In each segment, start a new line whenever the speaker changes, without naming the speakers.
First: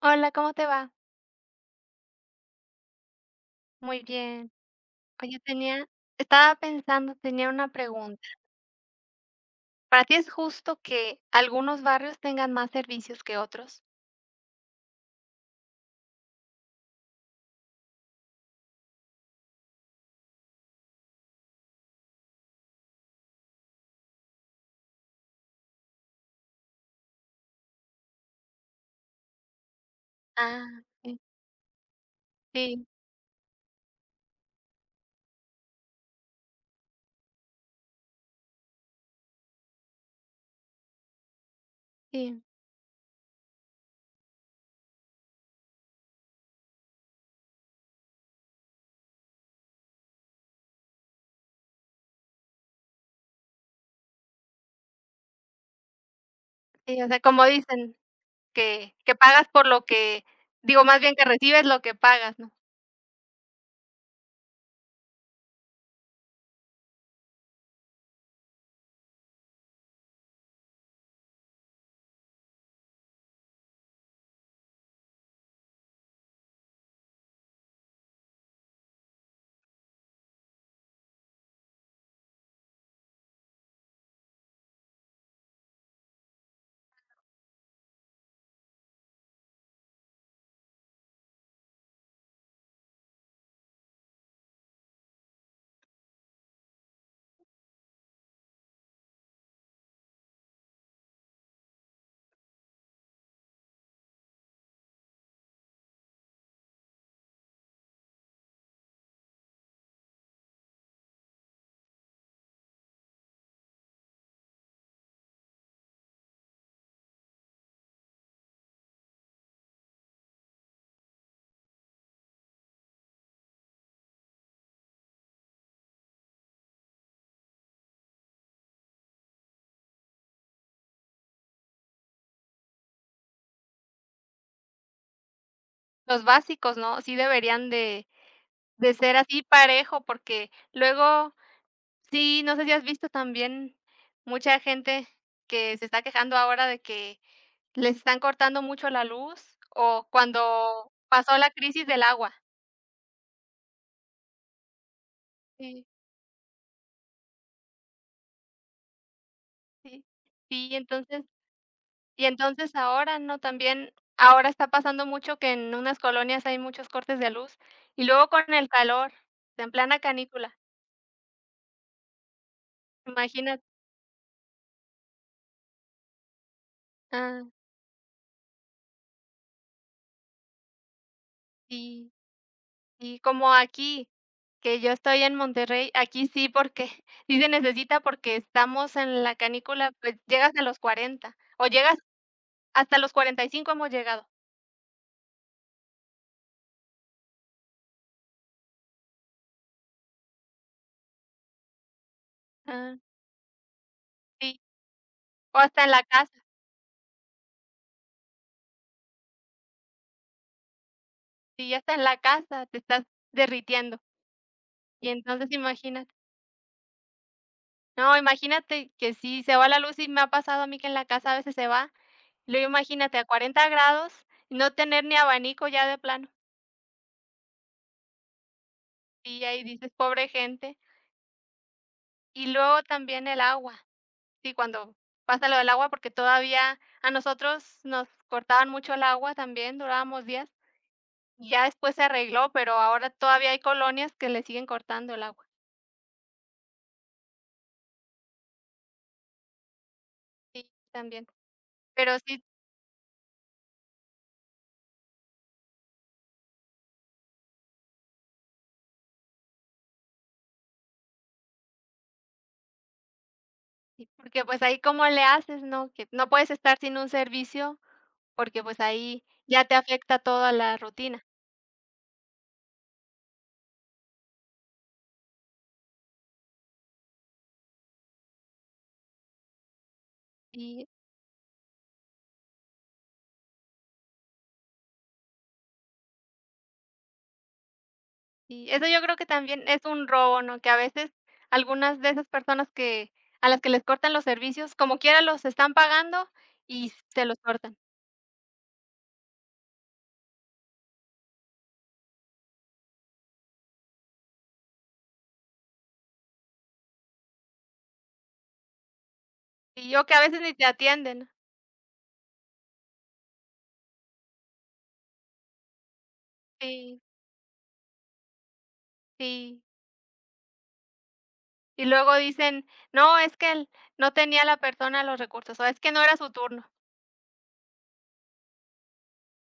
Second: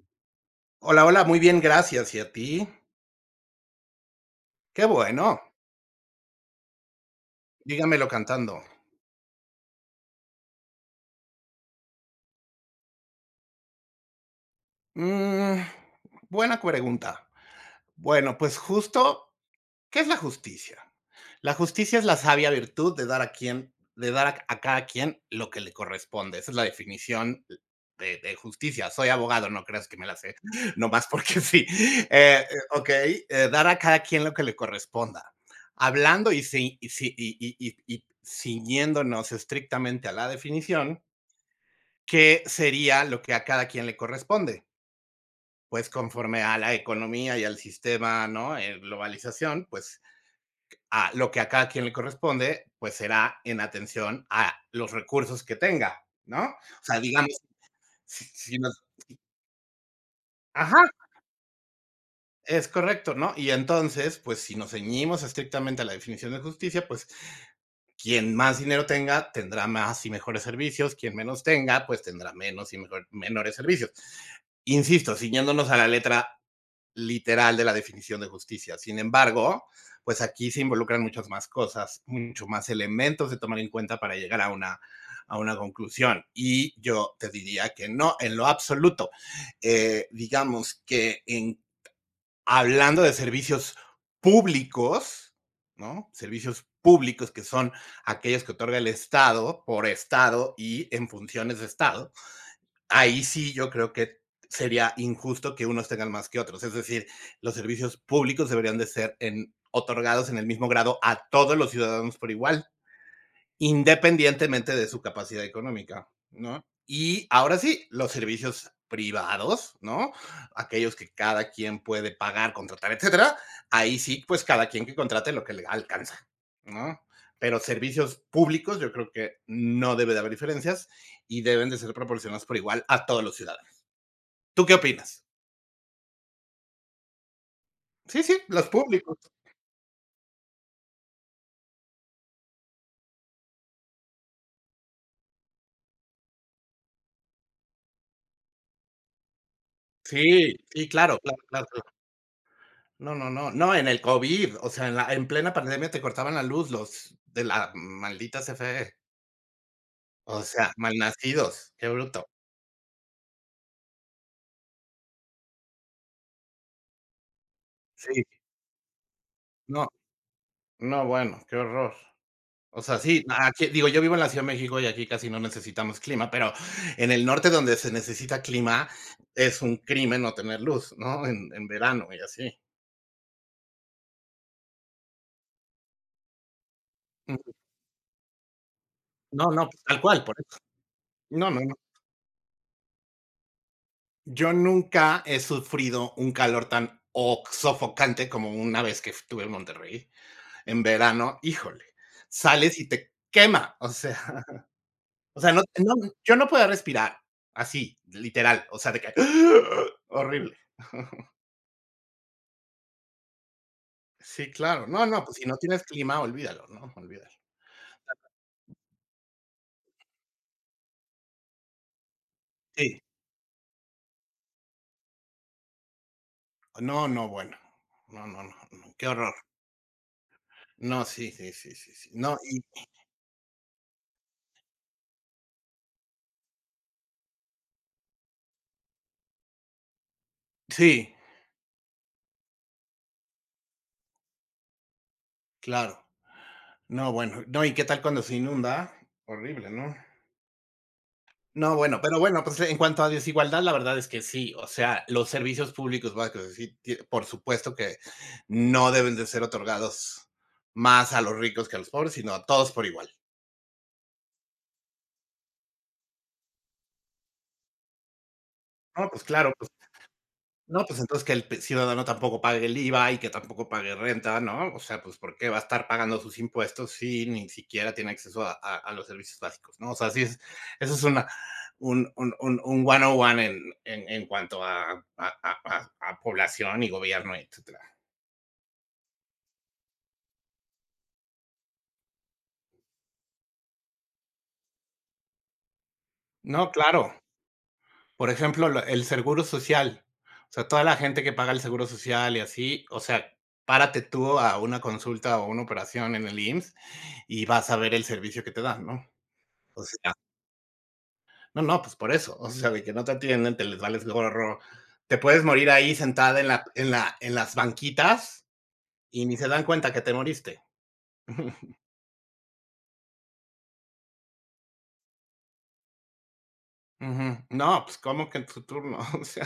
Hola, ¿cómo te va?
Hola, hola, muy bien, gracias, ¿y a ti?
Muy bien.
Qué
Oye,
bueno,
tenía estaba pensando, tenía una
dígamelo
pregunta.
cantando.
¿Para ti es justo que algunos barrios tengan más servicios que otros?
Mm, buena pregunta. Bueno, pues justo, ¿qué es la justicia? La justicia es la sabia virtud de dar a cada quien lo que le corresponde. Esa es la definición de justicia. Soy abogado, no creas que me la sé,
Ah,
nomás
sí,
porque sí. Eh,
sí,
okey, dar a cada quien lo que le corresponda. Hablando y si y si y y ciñéndonos estrictamente a la definición.
sí,
¿Qué sería lo que a cada quien le corresponde? Pues, conforme a la economía y al sistema, ¿no?, globalización, pues, a lo que a cada quien le corresponde, pues, será en atención a los recursos que tenga, ¿no? O sea,
sí, o sea,
digamos,
como dicen,
si nos,
que pagas por lo que
ajá,
digo, más bien que recibes lo que pagas, ¿no?
es correcto, ¿no? Y entonces, pues, si nos ceñimos estrictamente a la definición de justicia, pues, quien más dinero tenga, tendrá más y mejores servicios, quien menos tenga, pues, tendrá menos y mejor menores servicios. Insisto, ciñéndonos a la letra literal de la definición de justicia. Sin embargo, pues aquí se involucran muchas más cosas, muchos más elementos de tomar en cuenta para llegar a una conclusión. Y yo te diría que no, en lo absoluto. Digamos que hablando de servicios públicos, ¿no? Servicios públicos que son aquellos que otorga el Estado por Estado y en funciones de Estado. Ahí sí, yo creo que sería injusto que unos tengan más que otros. Es decir, los servicios públicos deberían de ser en otorgados en el mismo grado a todos los ciudadanos por igual independientemente de su capacidad económica, ¿no? Y ahora sí, los servicios privados, ¿no? Aquellos que cada quien puede pagar, contratar, etcétera. Ahí sí, pues cada quien que contrate lo que le alcanza, ¿no? Pero servicios públicos, yo creo que no debe de haber diferencias y deben de ser proporcionados por igual a todos los ciudadanos. ¿Tú qué opinas?
Los básicos, ¿no? Sí deberían de
Sí, sí, los
de
públicos.
ser así parejo, porque luego sí, no sé si has visto también mucha gente que se está quejando ahora de que ¿les están cortando mucho la luz? O
Sí, sí,
cuando
claro,
pasó
claro,
la
claro,
crisis
claro.
del agua.
No, no, no, no, en el COVID, o sea, en plena
Sí,
pandemia te cortaban la luz los de la maldita CFE,
sí.
o
Sí,
sea,
entonces
malnacidos, qué
y
bruto.
entonces ahora, ¿no? También ahora está pasando mucho que en unas colonias hay muchos cortes de luz, y
Sí,
luego con el calor, en
no,
plana canícula,
no, bueno, qué horror. O sea, sí,
imagínate.
aquí digo, yo vivo en la Ciudad de México y aquí casi no necesitamos clima, pero en el
Ah,
norte donde se necesita clima es un crimen no tener luz, ¿no? En verano
sí,
y así.
sí, como aquí, que yo estoy en Monterrey, aquí sí, porque sí se
Ujú.
necesita, porque estamos en la
No, no, pues,
canícula,
tal
pues
cual, por
llegas
eso.
a los 40
No, no,
o
no.
llegas hasta los 45 hemos llegado.
Yo nunca he sufrido un calor tan o sofocante como una vez que estuve en Monterrey. En verano, híjole, sales y
Ah,
te quema, o sea
sí.
o sea,
O
no
hasta en
no,
la casa,
yo no puedo respirar así, literal, o sea, de que horrible.
si ya está en la casa, te estás derritiendo.
Sí, claro. No,
Y
no, pues si
entonces
no tienes
imagínate
clima, olvídalo, ¿no? Olvídalo.
no, imagínate que si se va la luz, y me ha pasado a mí que en la casa a veces se va, y luego
Sí.
imagínate a 40 grados, no tener ni abanico ya de plano.
No, no, bueno. No, no, no, no, qué horror.
Y ahí dices: "Pobre gente".
No, sí, sí, sí, sí, sí. No,
Y
y
luego también el agua, sí, cuando pasa lo del agua, porque todavía a nosotros nos cortaban mucho el agua también, durábamos días,
sí,
y ya después se arregló, pero ahora todavía hay colonias que le siguen cortando el agua.
claro. No, bueno, no, ¿y qué tal cuando se inunda? Horrible, ¿no?
Sí, también.
No, bueno,
Pero
pero
sí
bueno, pues en cuanto a desigualdad, la verdad es que sí, o sea, los servicios públicos básicos, sí, por supuesto que no deben de ser otorgados más a los ricos que a los pobres, sino a todos por igual.
Sí, porque, pues, ahí cómo le haces, ¿no? Que no puedes estar sin un servicio, porque, pues,
No,
ahí
pues claro,
ya
pues
te afecta toda la
no, pues entonces
rutina.
que el ciudadano tampoco pague el IVA y que tampoco pague renta, ¿no? O sea, pues ¿por qué va a estar pagando sus impuestos si ni siquiera tiene acceso a los servicios básicos, ¿no? O sea, sí, es,
Y
eso es una, un 101 en, en cuanto a población y gobierno, etcétera.
y eso yo creo que también es un robo, ¿no? Que a veces algunas de esas personas que a las que les cortan los servicios, como quiera los están pagando
No,
y
claro.
se los cortan.
Por ejemplo, lo el seguro social. O sea, toda la gente que paga el seguro social y así, o sea, párate tú a una consulta o una operación en el IMSS y vas a ver el servicio que te dan, ¿no? O
Y yo que
sea,
a veces ni te atienden.
no, no, pues por eso, o sea, de que no te atienden, te les vales gorro, te puedes morir ahí sentada en la en
Sí,
la en las banquitas y ni se
sí.
dan cuenta que te moriste.
Y luego dicen: "No, es que el no tenía la persona los recursos", o "Es que no era su turno".
Ujú. No, pues, ¿como que en tu turno? O sea,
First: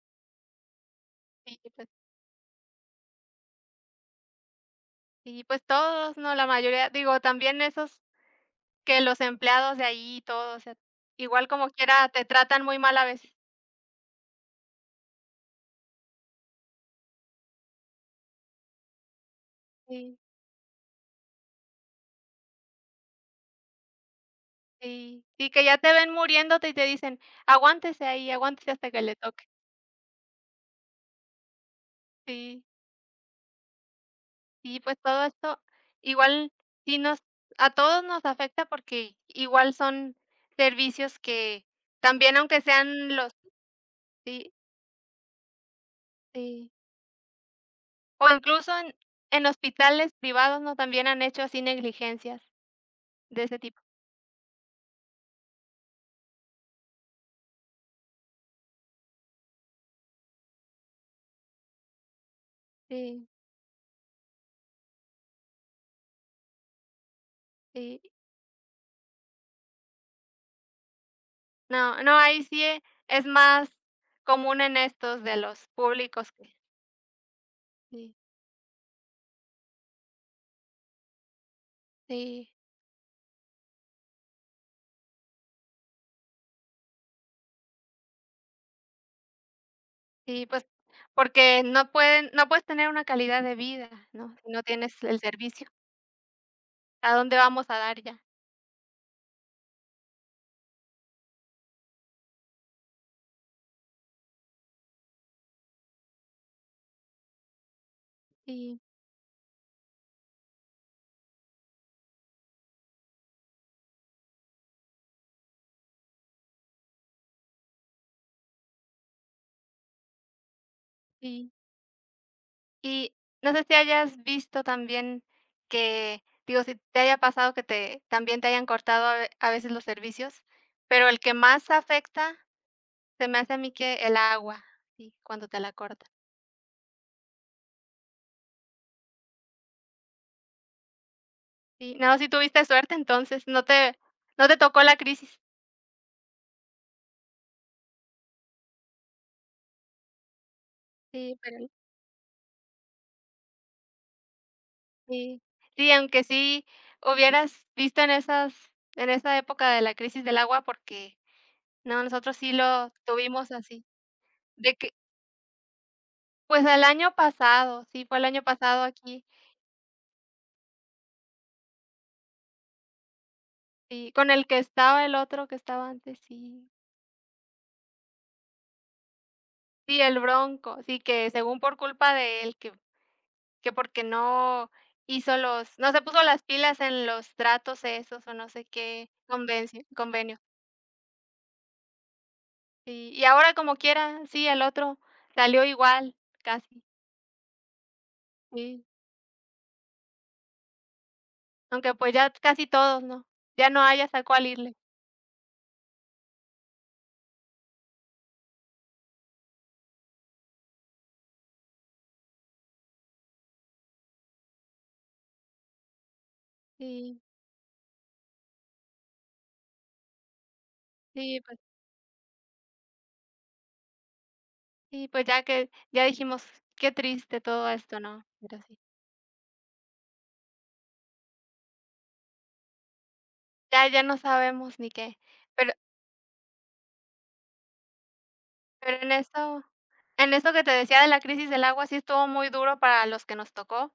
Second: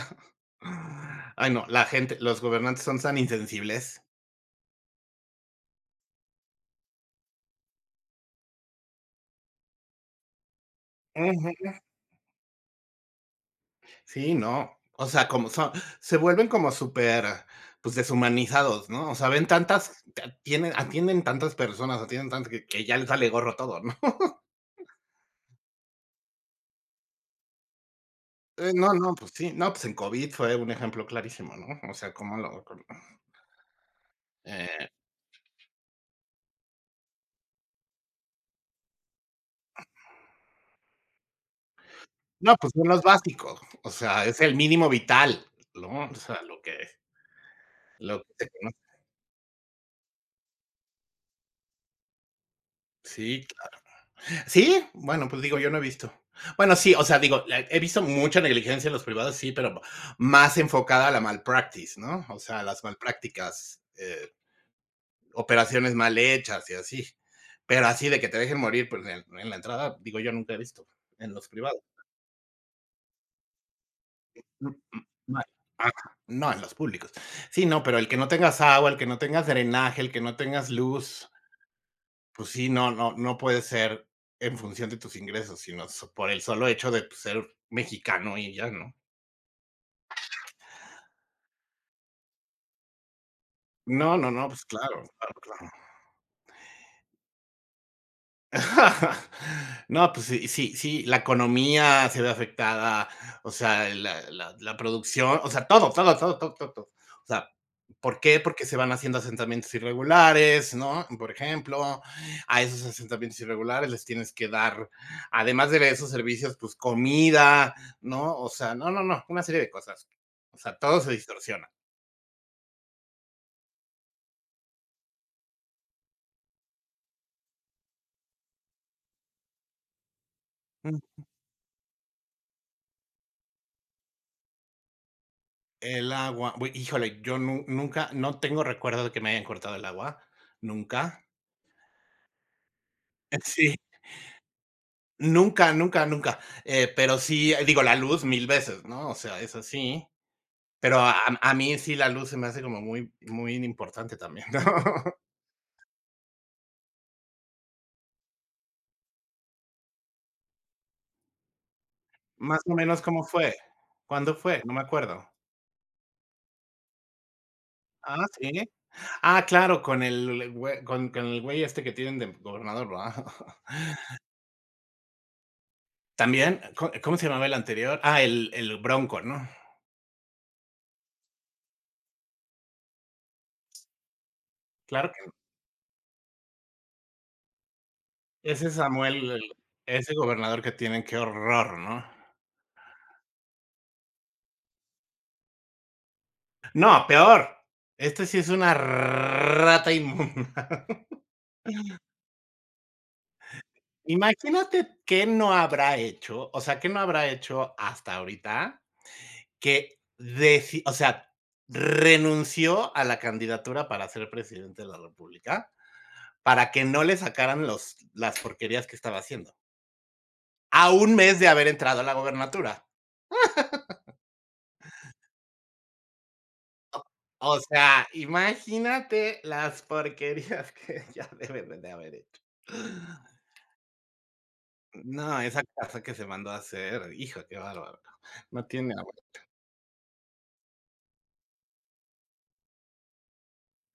ay
Y,
no, la
pues
gente los gobernantes son tan insensibles.
y, pues, todos, ¿no? La mayoría, digo, también esos que los empleados de ahí y todo, o sea, igual como
Ujú.
quiera te tratan muy mal a veces.
Sí, no. O sea, como son se vuelven como súper, pues, deshumanizados, ¿no? O sea, ven tantas
Sí,
te atienden tantas personas, atienden tantas que ya les vale gorro todo, ¿no?
sí, sí, que ya te ven muriéndote y te dicen: "Aguántese ahí, aguántese hasta
No,
que le
no, pues
toque".
sí. No, pues en COVID fue un ejemplo clarísimo, ¿no? O sea, cómo
Sí,
lo cómo
sí,
eh,
pues todo esto igual sí nos a todos nos afecta porque igual son servicios que también
no,
aunque
pues son los
sean los
básicos. O sea, es
sí,
el mínimo vital, ¿no? O sea, lo
sí,
que lo
o
que se
incluso
conoce.
en hospitales privados, ¿no? También han hecho así negligencias
Sí.
de ese tipo.
¿Sí? Bueno, pues digo, yo no he visto. Bueno, sí, o sea, digo, he visto mucha negligencia en los privados, sí, pero más enfocada a la malpractice, ¿no? O sea, las
Sí,
malprácticas, operaciones mal hechas y así. Pero
sí.
así de que te dejen morir pues, en la entrada, digo, yo nunca he visto en los privados.
No, no, ahí sí e es más común
Mm,
en
mm,
estos de
no,
los
ajá,
públicos
no,
que
en los públicos. Sí, no, pero el
sí,
que no tengas agua, el que no tengas drenaje, el que no tengas luz,
sí,
pues sí, no puede ser en función de tus ingresos, sino so por el solo hecho de, pues, ser mexicano y ya, ¿no?
sí, pues, porque no puedes tener una calidad de vida,
No, no,
¿no?
no,
Si no
pues
tienes
claro,
el
claro,
servicio,
claro.
¿a dónde vamos a dar ya?
No, pues sí, sí, sí, la economía se ve afectada, o sea, la producción, o sea, todo, todo, todo, todo, todo, todo. O sea, ¿por qué? Porque se
Sí,
van haciendo asentamientos irregulares, ¿no? Por ejemplo, a esos asentamientos irregulares les tienes que dar, además de esos servicios, pues comida, ¿no? O sea, no, no, no, una serie de cosas. O sea, todo se
sí.
distorsiona.
Y no sé si hayas visto también que, digo, si te haya pasado que te también te hayan cortado a veces los servicios,
Mm.
pero el que más afecta se me hace a mí que el agua, sí, cuando te la cortan.
El agua, bue híjole, yo nu nunca, no tengo recuerdo de que me hayan cortado el agua, nunca.
Sí, no, si tuviste suerte entonces,
Sí.
no te tocó la crisis.
Nunca, nunca, nunca, pero sí, digo, la luz mil veces, ¿no? O sea, eso sí, pero a
Sí,
a
pero
mí sí la luz se me hace como muy muy importante también, ¿no?
sí, sí, aunque sí hubieras visto en esa época de la crisis del agua, porque no, nosotros sí
Más o
lo
menos, ¿cómo
tuvimos
fue?
así,
¿Cuándo fue? No
de
me
que
acuerdo.
pues el año pasado, sí, fue el
Ah,
año
¿sí?
pasado aquí,
Ah, claro, con el güe con el güey este que tienen de gobernador, ¿verdad?
sí, con el que estaba el otro que estaba antes,
También,
sí.
¿co cómo se llamaba el anterior? Ah, el Bronco, ¿no?
Sí, el Bronco, sí, que según por culpa de él, que porque no
Claro que no.
hizo los no se puso las pilas en los tratos esos o no sé
Ese
qué
Samuel, el
convencio
ese
convenio.
gobernador que tienen, qué horror, ¿no?
Sí, y ahora como quiera, sí, el otro salió igual, casi,
No, peor. Este sí es una
sí.
rata inmunda.
Aunque, pues, ya casi todos, ¿no? Ya no hayas a cuál irle.
Imagínate qué no habrá hecho, o sea, qué no habrá hecho hasta ahorita que, o sea, renunció a la candidatura para ser presidente de la República para que no le
Sí,
sacaran las porquerías que estaba haciendo. A un
sí,
mes de
pues
haber entrado a la gobernatura.
sí, pues, ya que ya dijimos: "Qué triste
O
todo esto",
sea,
¿no? Pero sí,
imagínate las porquerías que ya deben de haber hecho.
ya no sabemos ni qué.
No, esa
Pero
casa que se mandó a hacer, hijo, qué bárbaro. No tiene
pero en
abuela.
eso En esto que te decía de la crisis del agua, sí estuvo muy duro para los que nos tocó,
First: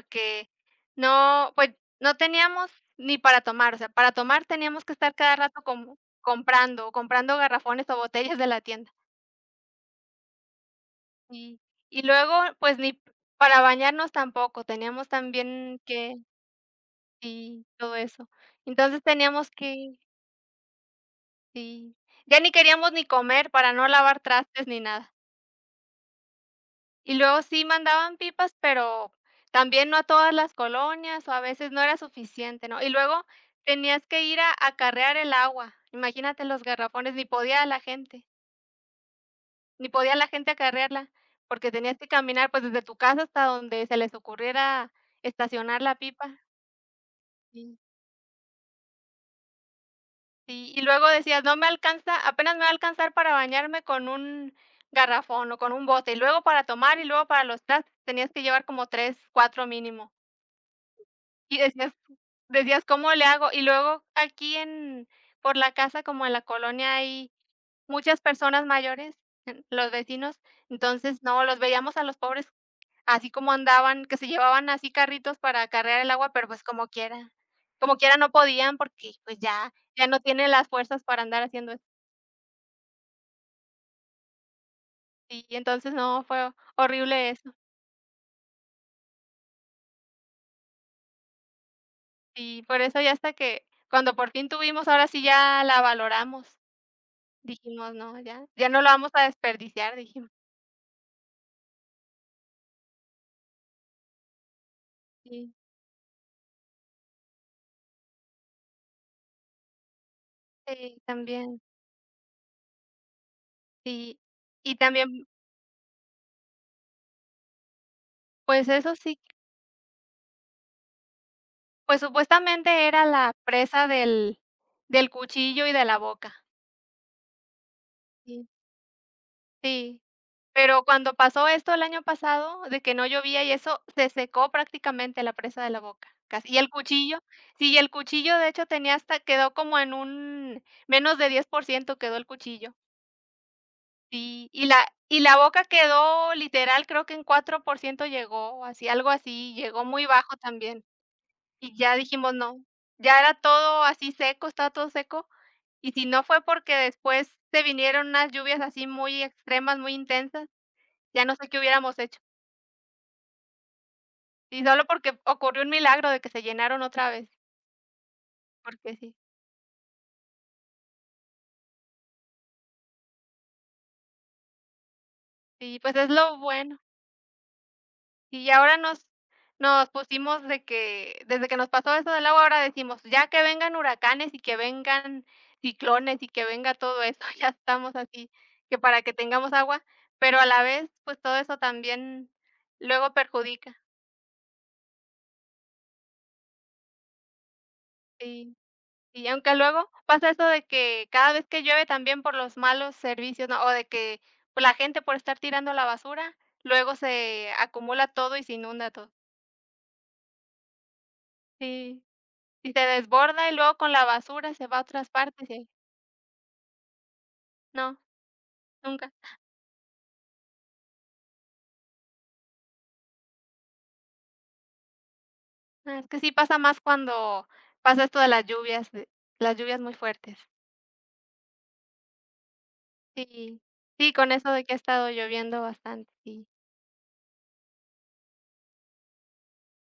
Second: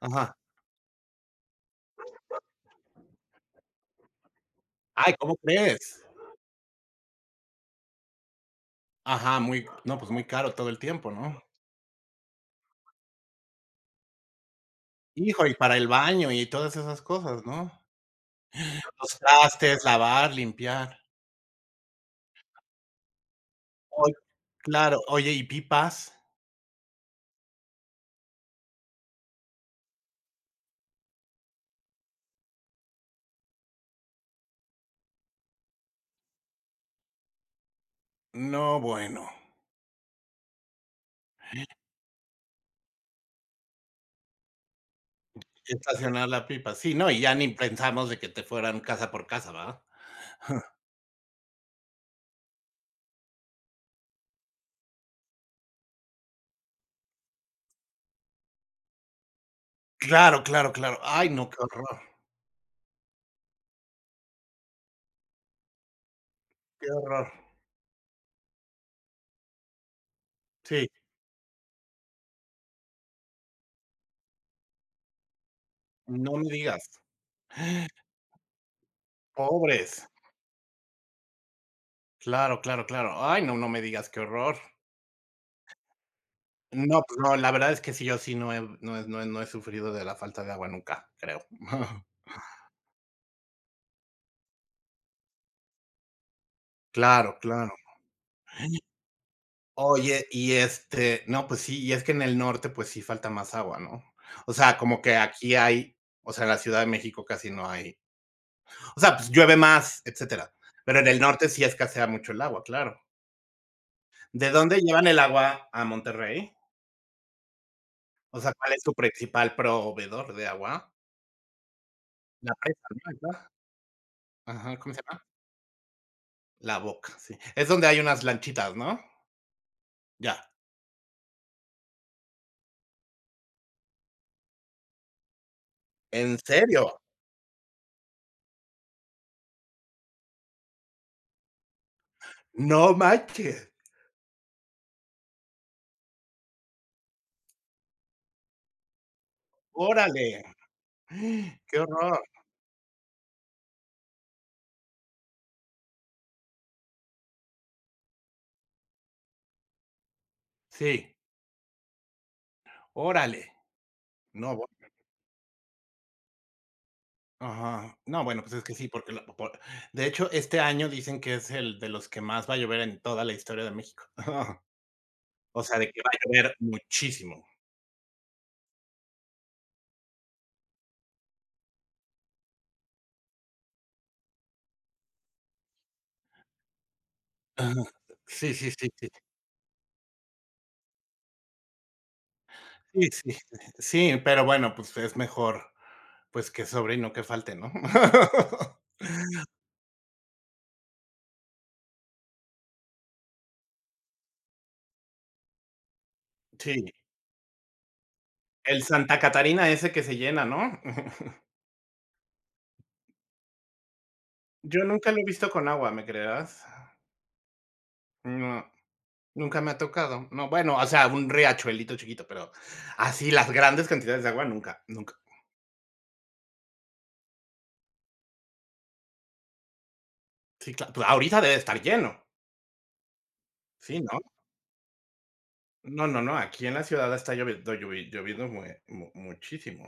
Ajá.
no, pues, no teníamos ni para tomar, o sea, para tomar teníamos que estar
Ay, ¿cómo
cada rato como
crees?
comprando, comprando garrafones o botellas de la tienda.
Ajá, muy no, pues, muy caro todo el tiempo, ¿no?
Y y luego, pues, ni para bañarnos tampoco, teníamos
Hijo, y para
también
el
que
baño y todas esas cosas,
sí,
¿no?
todo eso. Entonces,
Los
teníamos
trastes,
que
lavar, limpiar.
sí, ya ni queríamos ni comer para no
Oy
lavar trastes ni
claro.
nada.
Oye, ¿y pipas?
Y luego sí mandaban pipas, pero también no a todas las colonias, o a veces no era suficiente, ¿no? Y luego tenías que ir a acarrear el agua. Imagínate los garrafones, ni podía la gente,
No, bueno.
ni podía la gente acarrearla, porque tenías que caminar, pues, desde tu casa hasta donde se les ocurriera estacionar la
Estacionar
pipa.
la pipa. Sí, no, y ya ni
Sí,
pensamos de que te fueran casa por casa, ¿va?
sí. Y luego decías: "No me alcanza, apenas me va a alcanzar para bañarme con un garrafón o con un bote, y luego para tomar, y luego para los trastes", tenías que llevar como 3 4 mínimo.
Claro, claro, claro. Ay, no, qué
Y decías
horror,
decías: "¿Cómo le hago?". Y luego aquí en por la casa, como en la
qué
colonia,
horror.
hay muchas personas mayores, en- los vecinos.
Sí,
Entonces, no, los veíamos a los pobres así como andaban, que se llevaban así carritos para cargar el agua,
no
pero,
me
pues,
digas.
como quiera no podían porque, pues, ya
Pobres.
no tienen las fuerzas para andar haciendo eso.
Claro, claro, claro. Ay, no, no me digas, qué horror.
Y entonces no, fue
No, pues
horrible
no, la
eso.
verdad es que sí, yo sí no he sufrido de la falta de agua nunca, creo.
Y por eso ya hasta que cuando por fin tuvimos, ahora sí ya la valoramos.
Claro, claro.
Dijimos: "No, ya no lo vamos a desperdiciar",
Oye,
dijimos.
y, este, no, pues sí, y es que en el norte, pues sí falta más agua, ¿no? O sea, como que
Sí,
aquí hay, o sea, en la Ciudad de México casi no hay, o sea, pues llueve más, etcétera, pero
sí,
en el norte
también,
sí escasea mucho el agua, claro.
sí.
¿De
Y
dónde llevan el
también,
agua a Monterrey? O sea,
pues
¿cuál es su
eso sí,
principal proveedor de agua?
pues
La presa,
supuestamente era
¿no?
la
Esa.
presa
Ajá, ¿cómo se
del
llama?
cuchillo y de la boca.
La Boca, sí. Es donde hay unas
Sí.
lanchitas, ¿no?
Sí,
Ya.
pero cuando pasó esto el año pasado, de que no llovía y eso, se secó prácticamente la presa de la boca,
¿En
casi. Y el
serio?
cuchillo, sí, y el cuchillo de hecho tenía hasta quedó como en un menos de 10% quedó el cuchillo.
No manches.
Sí, y la boca quedó literal, creo que en 4% llegó, así, algo así, llegó muy bajo
Órale.
también. Y
Qué
ya
horror.
dijimos: "No". Ya era todo así seco, estaba todo seco, y si no fue porque después se vinieron unas lluvias así muy extremas, muy intensas,
Sí.
ya no sé qué hubiéramos hecho.
Órale. No,
Y
bu
solo porque ocurrió un milagro de que se llenaron otra vez,
ajá. No, bueno, pues es que sí,
porque
porque
sí.
la por de hecho, este año dicen que es el de los que más va a llover en toda la historia de México. O sea,
Sí,
de
pues
que
es
va a
lo
llover
bueno.
muchísimo.
Y ahora nos pusimos de que desde que nos pasó eso del agua, ahora decimos: "Ya que vengan huracanes y que vengan ciclones y que venga todo eso", ya
Ajá.
estamos así,
Sí, sí,
que
sí,
para
sí.
que tengamos agua, pero a la vez, pues, todo eso también
Sí,
luego
sí.
perjudica.
Sí, pero bueno, pues es mejor, pues, que sobre y no que falte, ¿no?
y y aunque luego pasa eso de que cada vez que llueve también por los malos servicios, ¿no? O de que, pues, la gente por estar tirando la basura,
Sí.
luego se acumula todo y se
El
inunda todo.
Santa Catarina ese que se llena, ¿no?
Sí. Y se desborda y luego con la basura se va a
Yo
otras
nunca lo he
partes
visto
y
con
ahí
agua, ¿me creerás?
no,
No,
nunca.
nunca me ha tocado. No, bueno, o sea, un riachuelito chiquito, pero así las grandes cantidades de agua nunca, nunca.
Ah, es que sí pasa más cuando pasa esto de las lluvias muy fuertes.
Sí, claro, pues ahorita debe estar lleno,
Sí,
¿sí,
sí,
no?
con eso de que ha estado lloviendo
No,
bastante,
no, no,
sí.
aquí en la ciudad está lloviendo mue mu muchísimo.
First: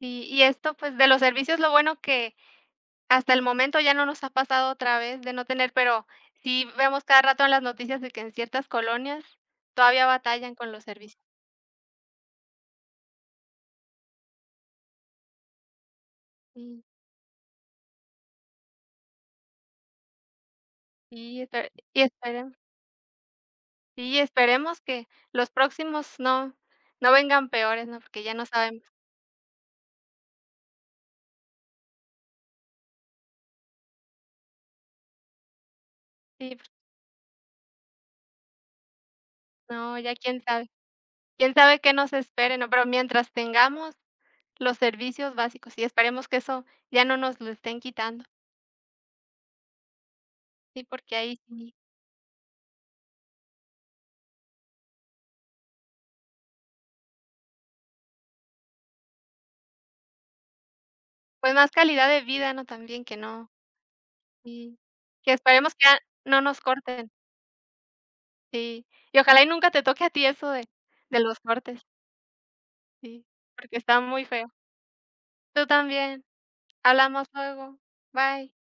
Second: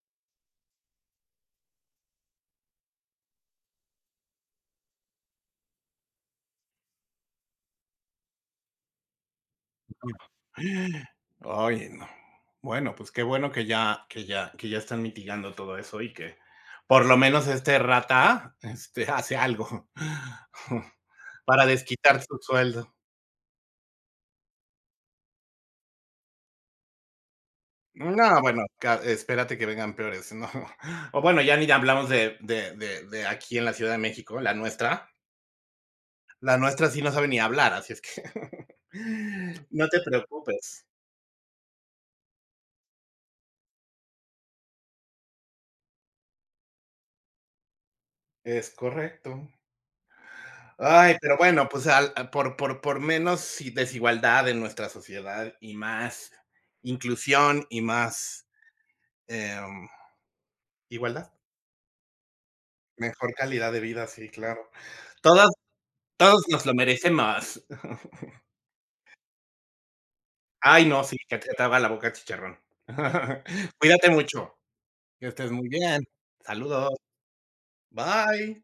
Sí, y esto, pues, de los servicios, lo bueno que hasta el momento ya no nos ha pasado otra vez de no tener, pero sí vemos cada rato en las noticias de que en ciertas colonias todavía batallan con los servicios.
Oye, no. Bueno, pues qué bueno que ya están mitigando todo eso y que
Sí,
por lo menos este rata, este, hace algo
sí,
para
espe y
desquitar su
esperemos
sueldo.
que los próximos no vengan peores, ¿no? Porque ya
No,
no
bueno,
sabemos.
ca espérate que vengan peores, no. O bueno, ya ni hablamos de aquí en la Ciudad de México, la nuestra.
Sí,
La
pues,
nuestra sí no sabe ni hablar, así es que no
no,
te
ya quién sabe.
preocupes.
Quién sabe qué nos espere, ¿no? Pero mientras tengamos los servicios básicos, y esperemos que eso ya no nos lo estén quitando.
Es correcto.
Sí, porque
Ay,
ahí
pero bueno,
sí,
pues, al a por menos y desigualdad en nuestra sociedad y más inclusión y más, em, igualdad,
pues, más calidad de vida, ¿no? También que
mejor
no
calidad de vida, sí, claro.
sí, que
Todos
esperemos que ya no
todos
nos
nos lo
corten.
merecemos.
Sí, y ojalá y nunca te toque a ti eso
Ay, no, sí,
de
que
los
te haga
cortes.
la boca chicharrón.
Sí, porque está
Cuídate
muy feo.
mucho, que estés
Tú
muy bien.
también.
Saludos.
Hablamos luego. Bye.
Bye.